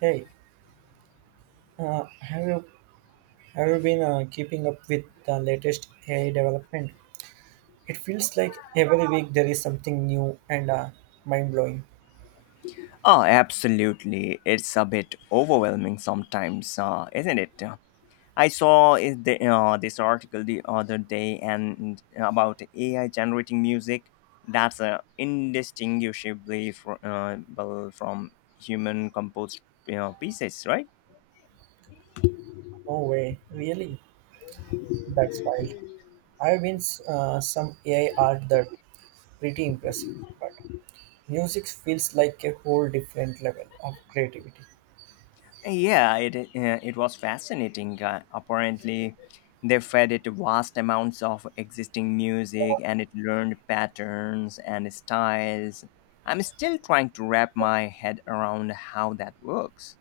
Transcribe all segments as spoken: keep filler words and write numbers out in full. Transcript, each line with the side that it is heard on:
right: Hey, uh, have you have you been uh, keeping up with the latest A I development? It feels like every week there is something new and uh, mind blowing.
left: Oh, absolutely. It's a bit overwhelming sometimes, uh, isn't it? Uh, I saw is the, uh, this article the other day and uh, about A I generating music that's uh, indistinguishable fr- uh, well, from human composed you know, pieces, right?
right: No way, really? That's wild. I've been s- uh, some A I art that pretty impressive, but music feels like a whole different level of creativity.
left: Yeah, it uh, it was fascinating. Uh, apparently, they fed it vast amounts of existing music, and it learned patterns and styles. I'm still trying to wrap my head around how that works.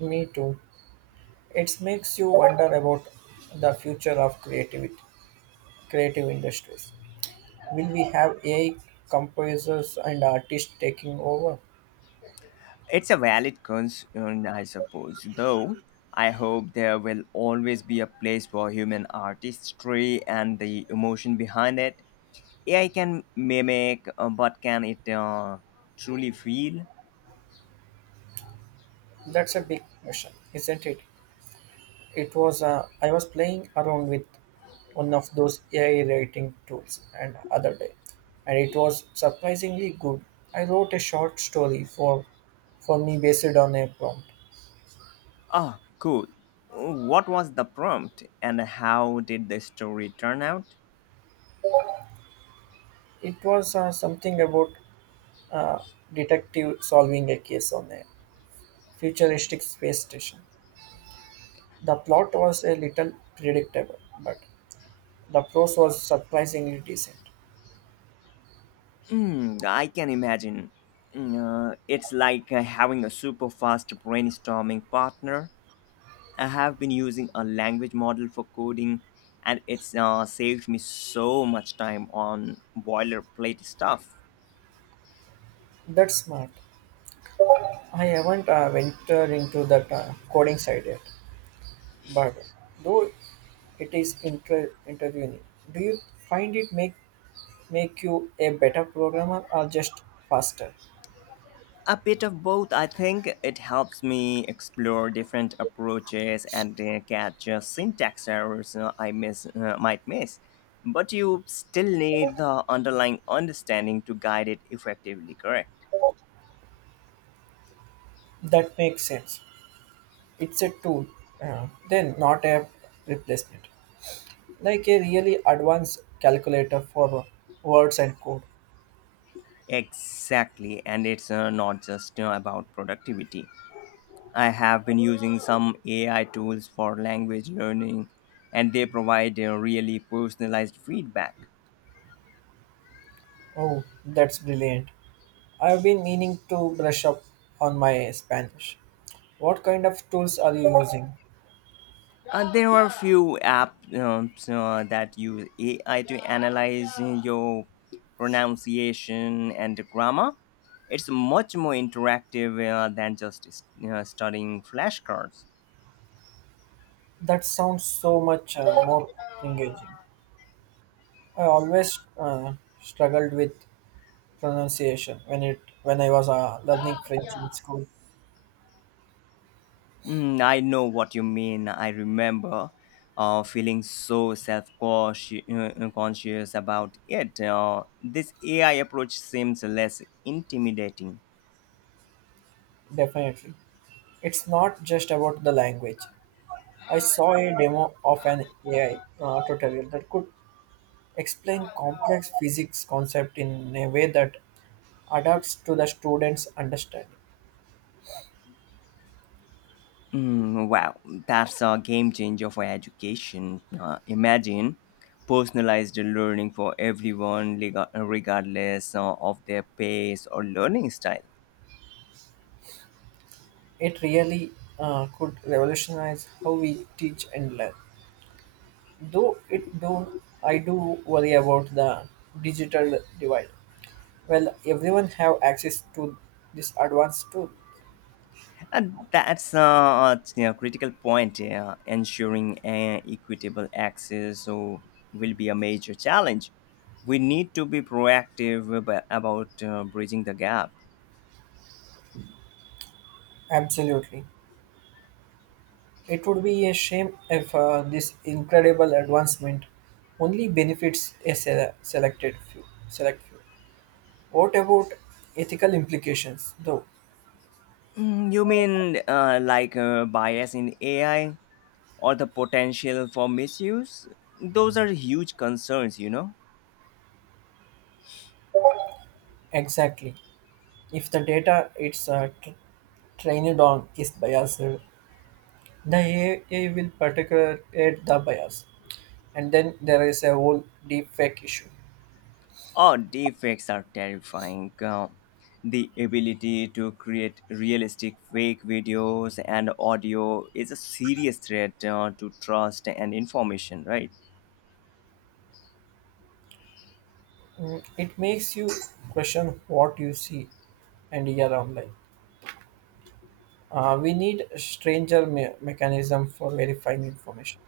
right: Me too. It makes you wonder about the future of creativity, creative industries. Will we have A I composers and artists taking over?
left: It's a valid concern, I suppose. Though I hope there will always be a place for human artistry and the emotion behind it. A I can mimic, uh, but can it uh, truly feel?
right: That's a big question, isn't it? It was uh, I was playing around with one of those A I writing tools and other day, and it was surprisingly good. I wrote a short story for for me based on a prompt.
left: Ah, cool. What was the prompt and how did the story turn out?
right: It was uh, something about uh, detective solving a case on a futuristic space station. The plot was a little predictable, but the prose was surprisingly decent.
left: Hmm, I can imagine. Hmm, Uh, it's like uh, having a super fast brainstorming partner. I have been using a language model for coding, and it's uh, saved me so much time on boilerplate stuff.
right: That's smart. I haven't uh, ventured into that uh, coding side yet, but though it is inter- interviewing, do you find it make make you a better programmer or just faster?
left: A bit of both, I think. It helps me explore different approaches and uh, catch uh, syntax errors uh, I miss uh, might miss. But you still need the underlying understanding to guide it effectively, correct?
right: That makes sense. It's a tool, uh, then not a replacement, like a really advanced calculator for words and code.
left: Exactly, and it's uh, not just uh, about productivity. I have been using some A I tools for language learning, and they provide uh, really personalized feedback.
right: Oh, that's brilliant! I've been meaning to brush up on my Spanish. What kind of tools are you using?
left: Uh, there are a few apps um, so, uh, that use A I to analyze your pronunciation and grammar. It's much more interactive uh, than just uh, studying flashcards.
right: That sounds so much uh, more engaging. I always uh, struggled with pronunciation when it when I was uh, learning French in school.
left: Mm, I know what you mean. I remember uh, feeling so self conscious about it. Uh, this A I approach seems less intimidating.
right: Definitely, it's not just about the language. I saw a demo of an A I uh, tutorial that could explain complex physics concept in a way that adapts to the students' understanding.
left: Mm, wow, that's a game changer for education. Uh, imagine personalized learning for everyone, rega- regardless uh, of their pace or learning style.
right: It really uh, could revolutionize how we teach and learn. Though it do, I do worry about the digital divide. Well, everyone have access to this advanced tool.
left: And that's uh, a you know, critical point. Yeah. Ensuring uh, equitable access so will be a major challenge. We need to be proactive about, about uh, bridging the gap.
right: Absolutely, it would be a shame if uh, this incredible advancement only benefits a sele- selected few. Select few. What about ethical implications, though?
left: Mm, you mean uh, like uh, bias in A I? Or the potential for misuse. Those are huge concerns, you know.
right: Exactly. If the data it's uh, tr- trained on is biased, the A I will particularly aid the bias, and then there is a whole deep fake issue.
left: Oh, deepfakes are terrifying. Uh, the ability to create realistic fake videos and audio is a serious threat uh, to trust and information, right?
right: Mm, it makes you question what you see and hear online, uh, we need a stranger me- mechanism for verifying information.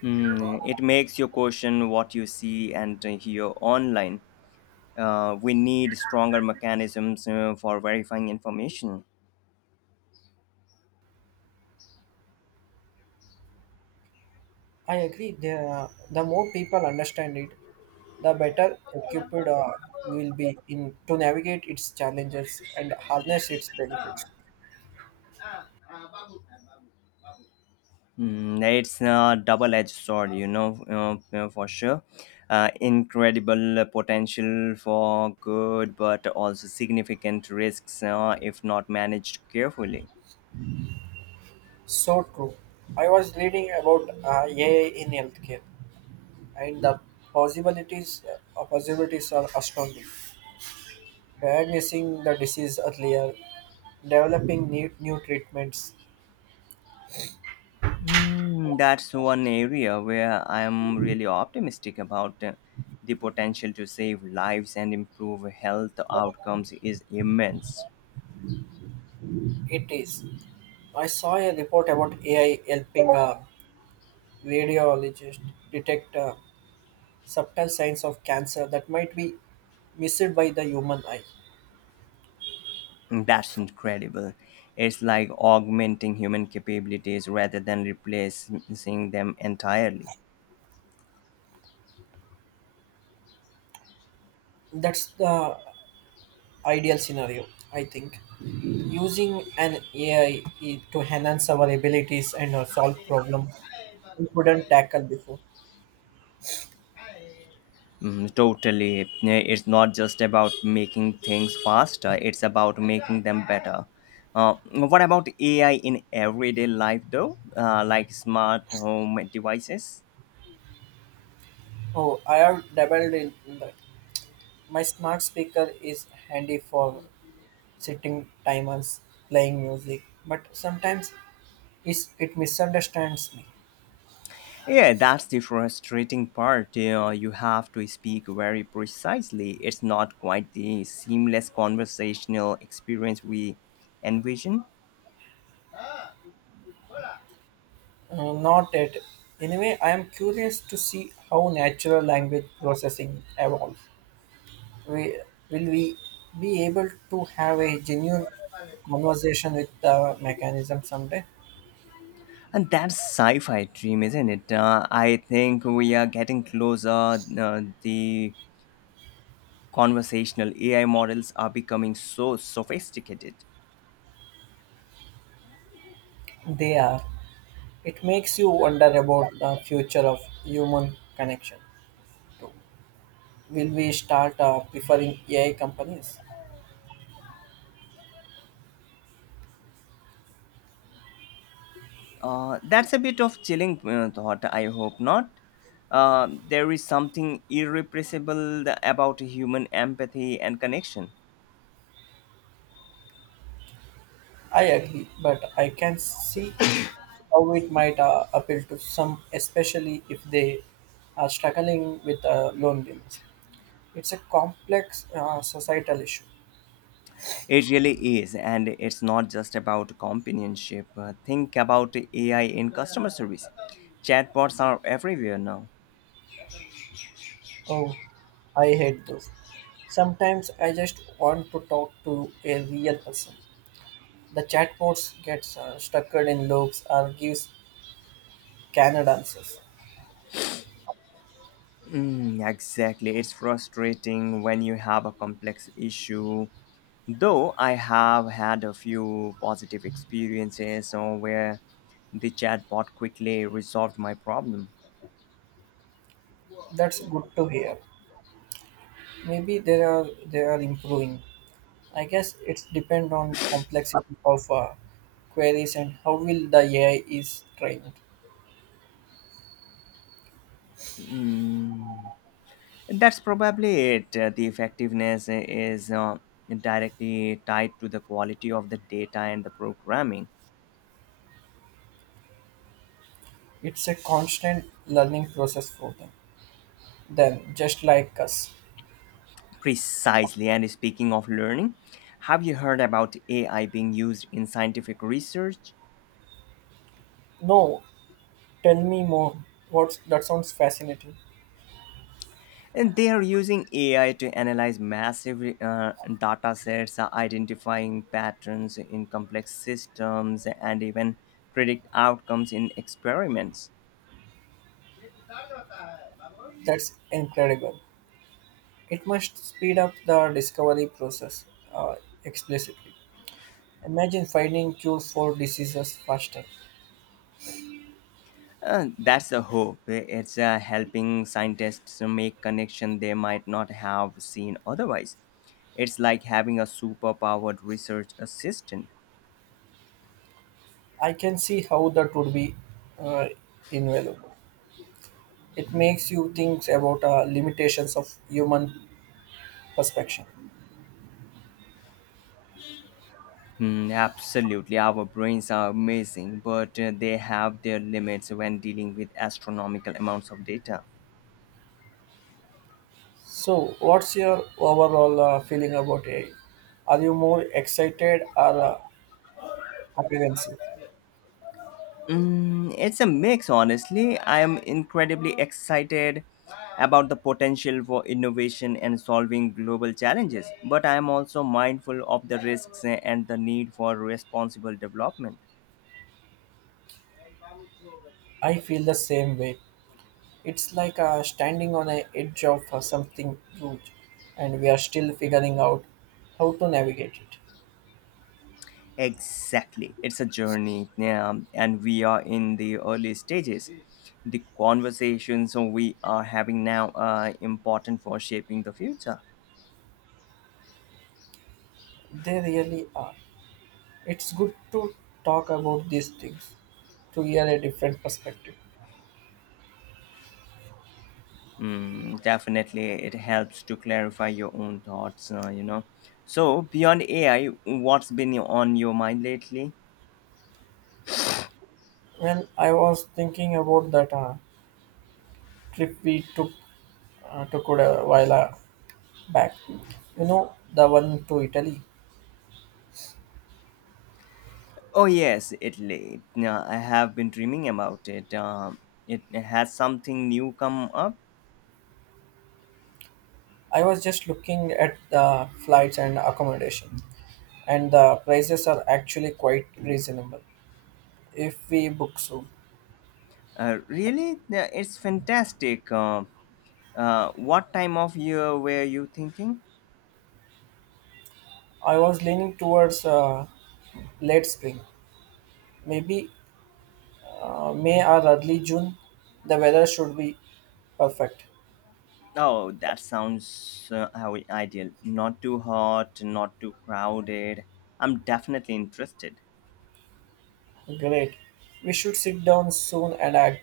left: Hmm, it makes you question what you see and uh, hear online. Uh, we need stronger mechanisms uh, for verifying information.
right: I agree, the, the more people understand it, the better equipped uh, we will be in to navigate its challenges and harness its benefits.
left: Mm, it's a double-edged sword, you know, uh, uh, for sure. Uh, incredible potential for good, but also significant risks uh, if not managed carefully.
right: So true. I was reading about uh, AI in healthcare and the possibilities uh, possibilities are astounding, diagnosing the disease earlier, developing new, new treatments.
left: Mm, that's one area where I'm really optimistic about uh, the potential to save lives and improve health outcomes is immense.
right: It is. I saw a report about A I helping a radiologist detect uh, subtle signs of cancer that might be missed by the human eye.
left: Mm, that's incredible. It's like augmenting human capabilities rather than replacing them entirely.
right: That's the ideal scenario, I think. Using an A I to enhance our abilities and uh, solve problems we couldn't tackle before.
left: Mm, totally. Yeah, it's not just about making things faster, it's about making them better. Uh, what about A I in everyday life, though? Uh, like smart home devices?
right: Oh, I have dabbled in that. My smart speaker is handy for sitting timers, playing music, but sometimes is it misunderstands me.
left: Yeah, that's the frustrating part. You know, you have to speak very precisely. It's not quite the seamless conversational experience we envision.
right: Uh, not it. Anyway, I am curious to see how natural language processing evolves. We, will we be able to have a genuine conversation with the mechanism someday?
left: And that's sci fi dream, isn't it? Uh, I think we are getting closer. Uh, the conversational A I models are becoming so sophisticated.
right: They are. It makes you wonder about the future of human connection. Will we start uh, preferring A I companies?
left: Uh, that's a bit of chilling uh, thought. I hope not. Uh, there is something irrepressible about human empathy and connection.
right: I agree, but I can see how it might uh, appeal to some, especially if they are struggling with uh, loneliness. It's a complex uh, societal issue.
left: It really is, and it's not just about companionship. Uh, think about A I in customer service. Chatbots are everywhere now.
right: Oh, I hate those. Sometimes I just want to talk to a real person. The chatbots gets uh, stuck in loops or gives canned answers.
left: Mm, exactly. It's frustrating when you have a complex issue. Though I have had a few positive experiences uh, where the chatbot quickly resolved my problem.
right: That's good to hear. Maybe they are they are improving. I guess it's depend on complexity of uh, queries and how will the A I is trained.
left: Mm, that's probably it. Uh, the effectiveness is uh, directly tied to the quality of the data and the programming.
right: It's a constant learning process for them. Then just like us.
left: Precisely. And speaking of learning, have you heard about A I being used in scientific research?
right: No, tell me more. What's that sounds fascinating.
left: And they are using A I to analyze massive uh, data sets, uh, identifying patterns in complex systems, and even predict outcomes in experiments.
right: That's incredible. It must speed up the discovery process uh, explicitly. Imagine finding cures for diseases faster.
left: Uh, that's the hope. It's uh, helping scientists to make connections they might not have seen otherwise. It's like having a superpowered research assistant.
right: I can see how that would be uh, invaluable. It makes you think about uh, limitations of human perception.
left: Hmm, absolutely, our brains are amazing, but uh, they have their limits when dealing with astronomical amounts of data.
right: So, what's your overall uh, feeling about A I? Are you more excited or uh, apprehensive?
left: Mm, it's a mix, honestly. I am incredibly excited about the potential for innovation and solving global challenges, but I am also mindful of the risks and the need for responsible development.
right: I feel the same way. It's like uh, standing on the edge of uh, something huge, and we are still figuring out how to navigate it.
left: Exactly. It's a journey, yeah, and we are in the early stages. The conversations we are having now are important for shaping the future.
right: They really are. It's good to talk about these things to hear a different perspective.
left: Mm, definitely, it helps to clarify your own thoughts, uh, you know. So, beyond A I, what's been on your mind lately?
right: When I was thinking about that uh, trip we took uh, took it a while uh, back. You know, the one to Italy.
left: Oh, yes, Italy. Now, I have been dreaming about it. Um, it has something new come up.
right: I was just looking at the flights and accommodation, and the prices are actually quite reasonable if we book soon.
left: Uh, really? Yeah, it's fantastic. Uh, uh, what time of year were you thinking?
right: I was leaning towards uh, late spring, maybe uh, May or early June. The weather should be perfect.
left: Oh, that sounds uh, how ideal. Not too hot, not too crowded. I'm definitely interested.
right: Great. We should sit down soon and act,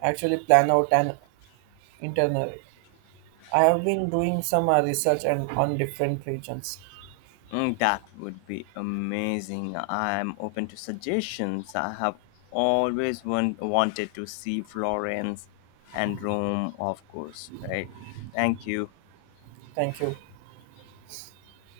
right: actually plan out an itinerary. I have been doing some uh, research and on different regions.
left: Mm, that would be amazing. I'm open to suggestions. I have always want, wanted to see Florence and Rome, of course, right? Thank you.
right: Thank you.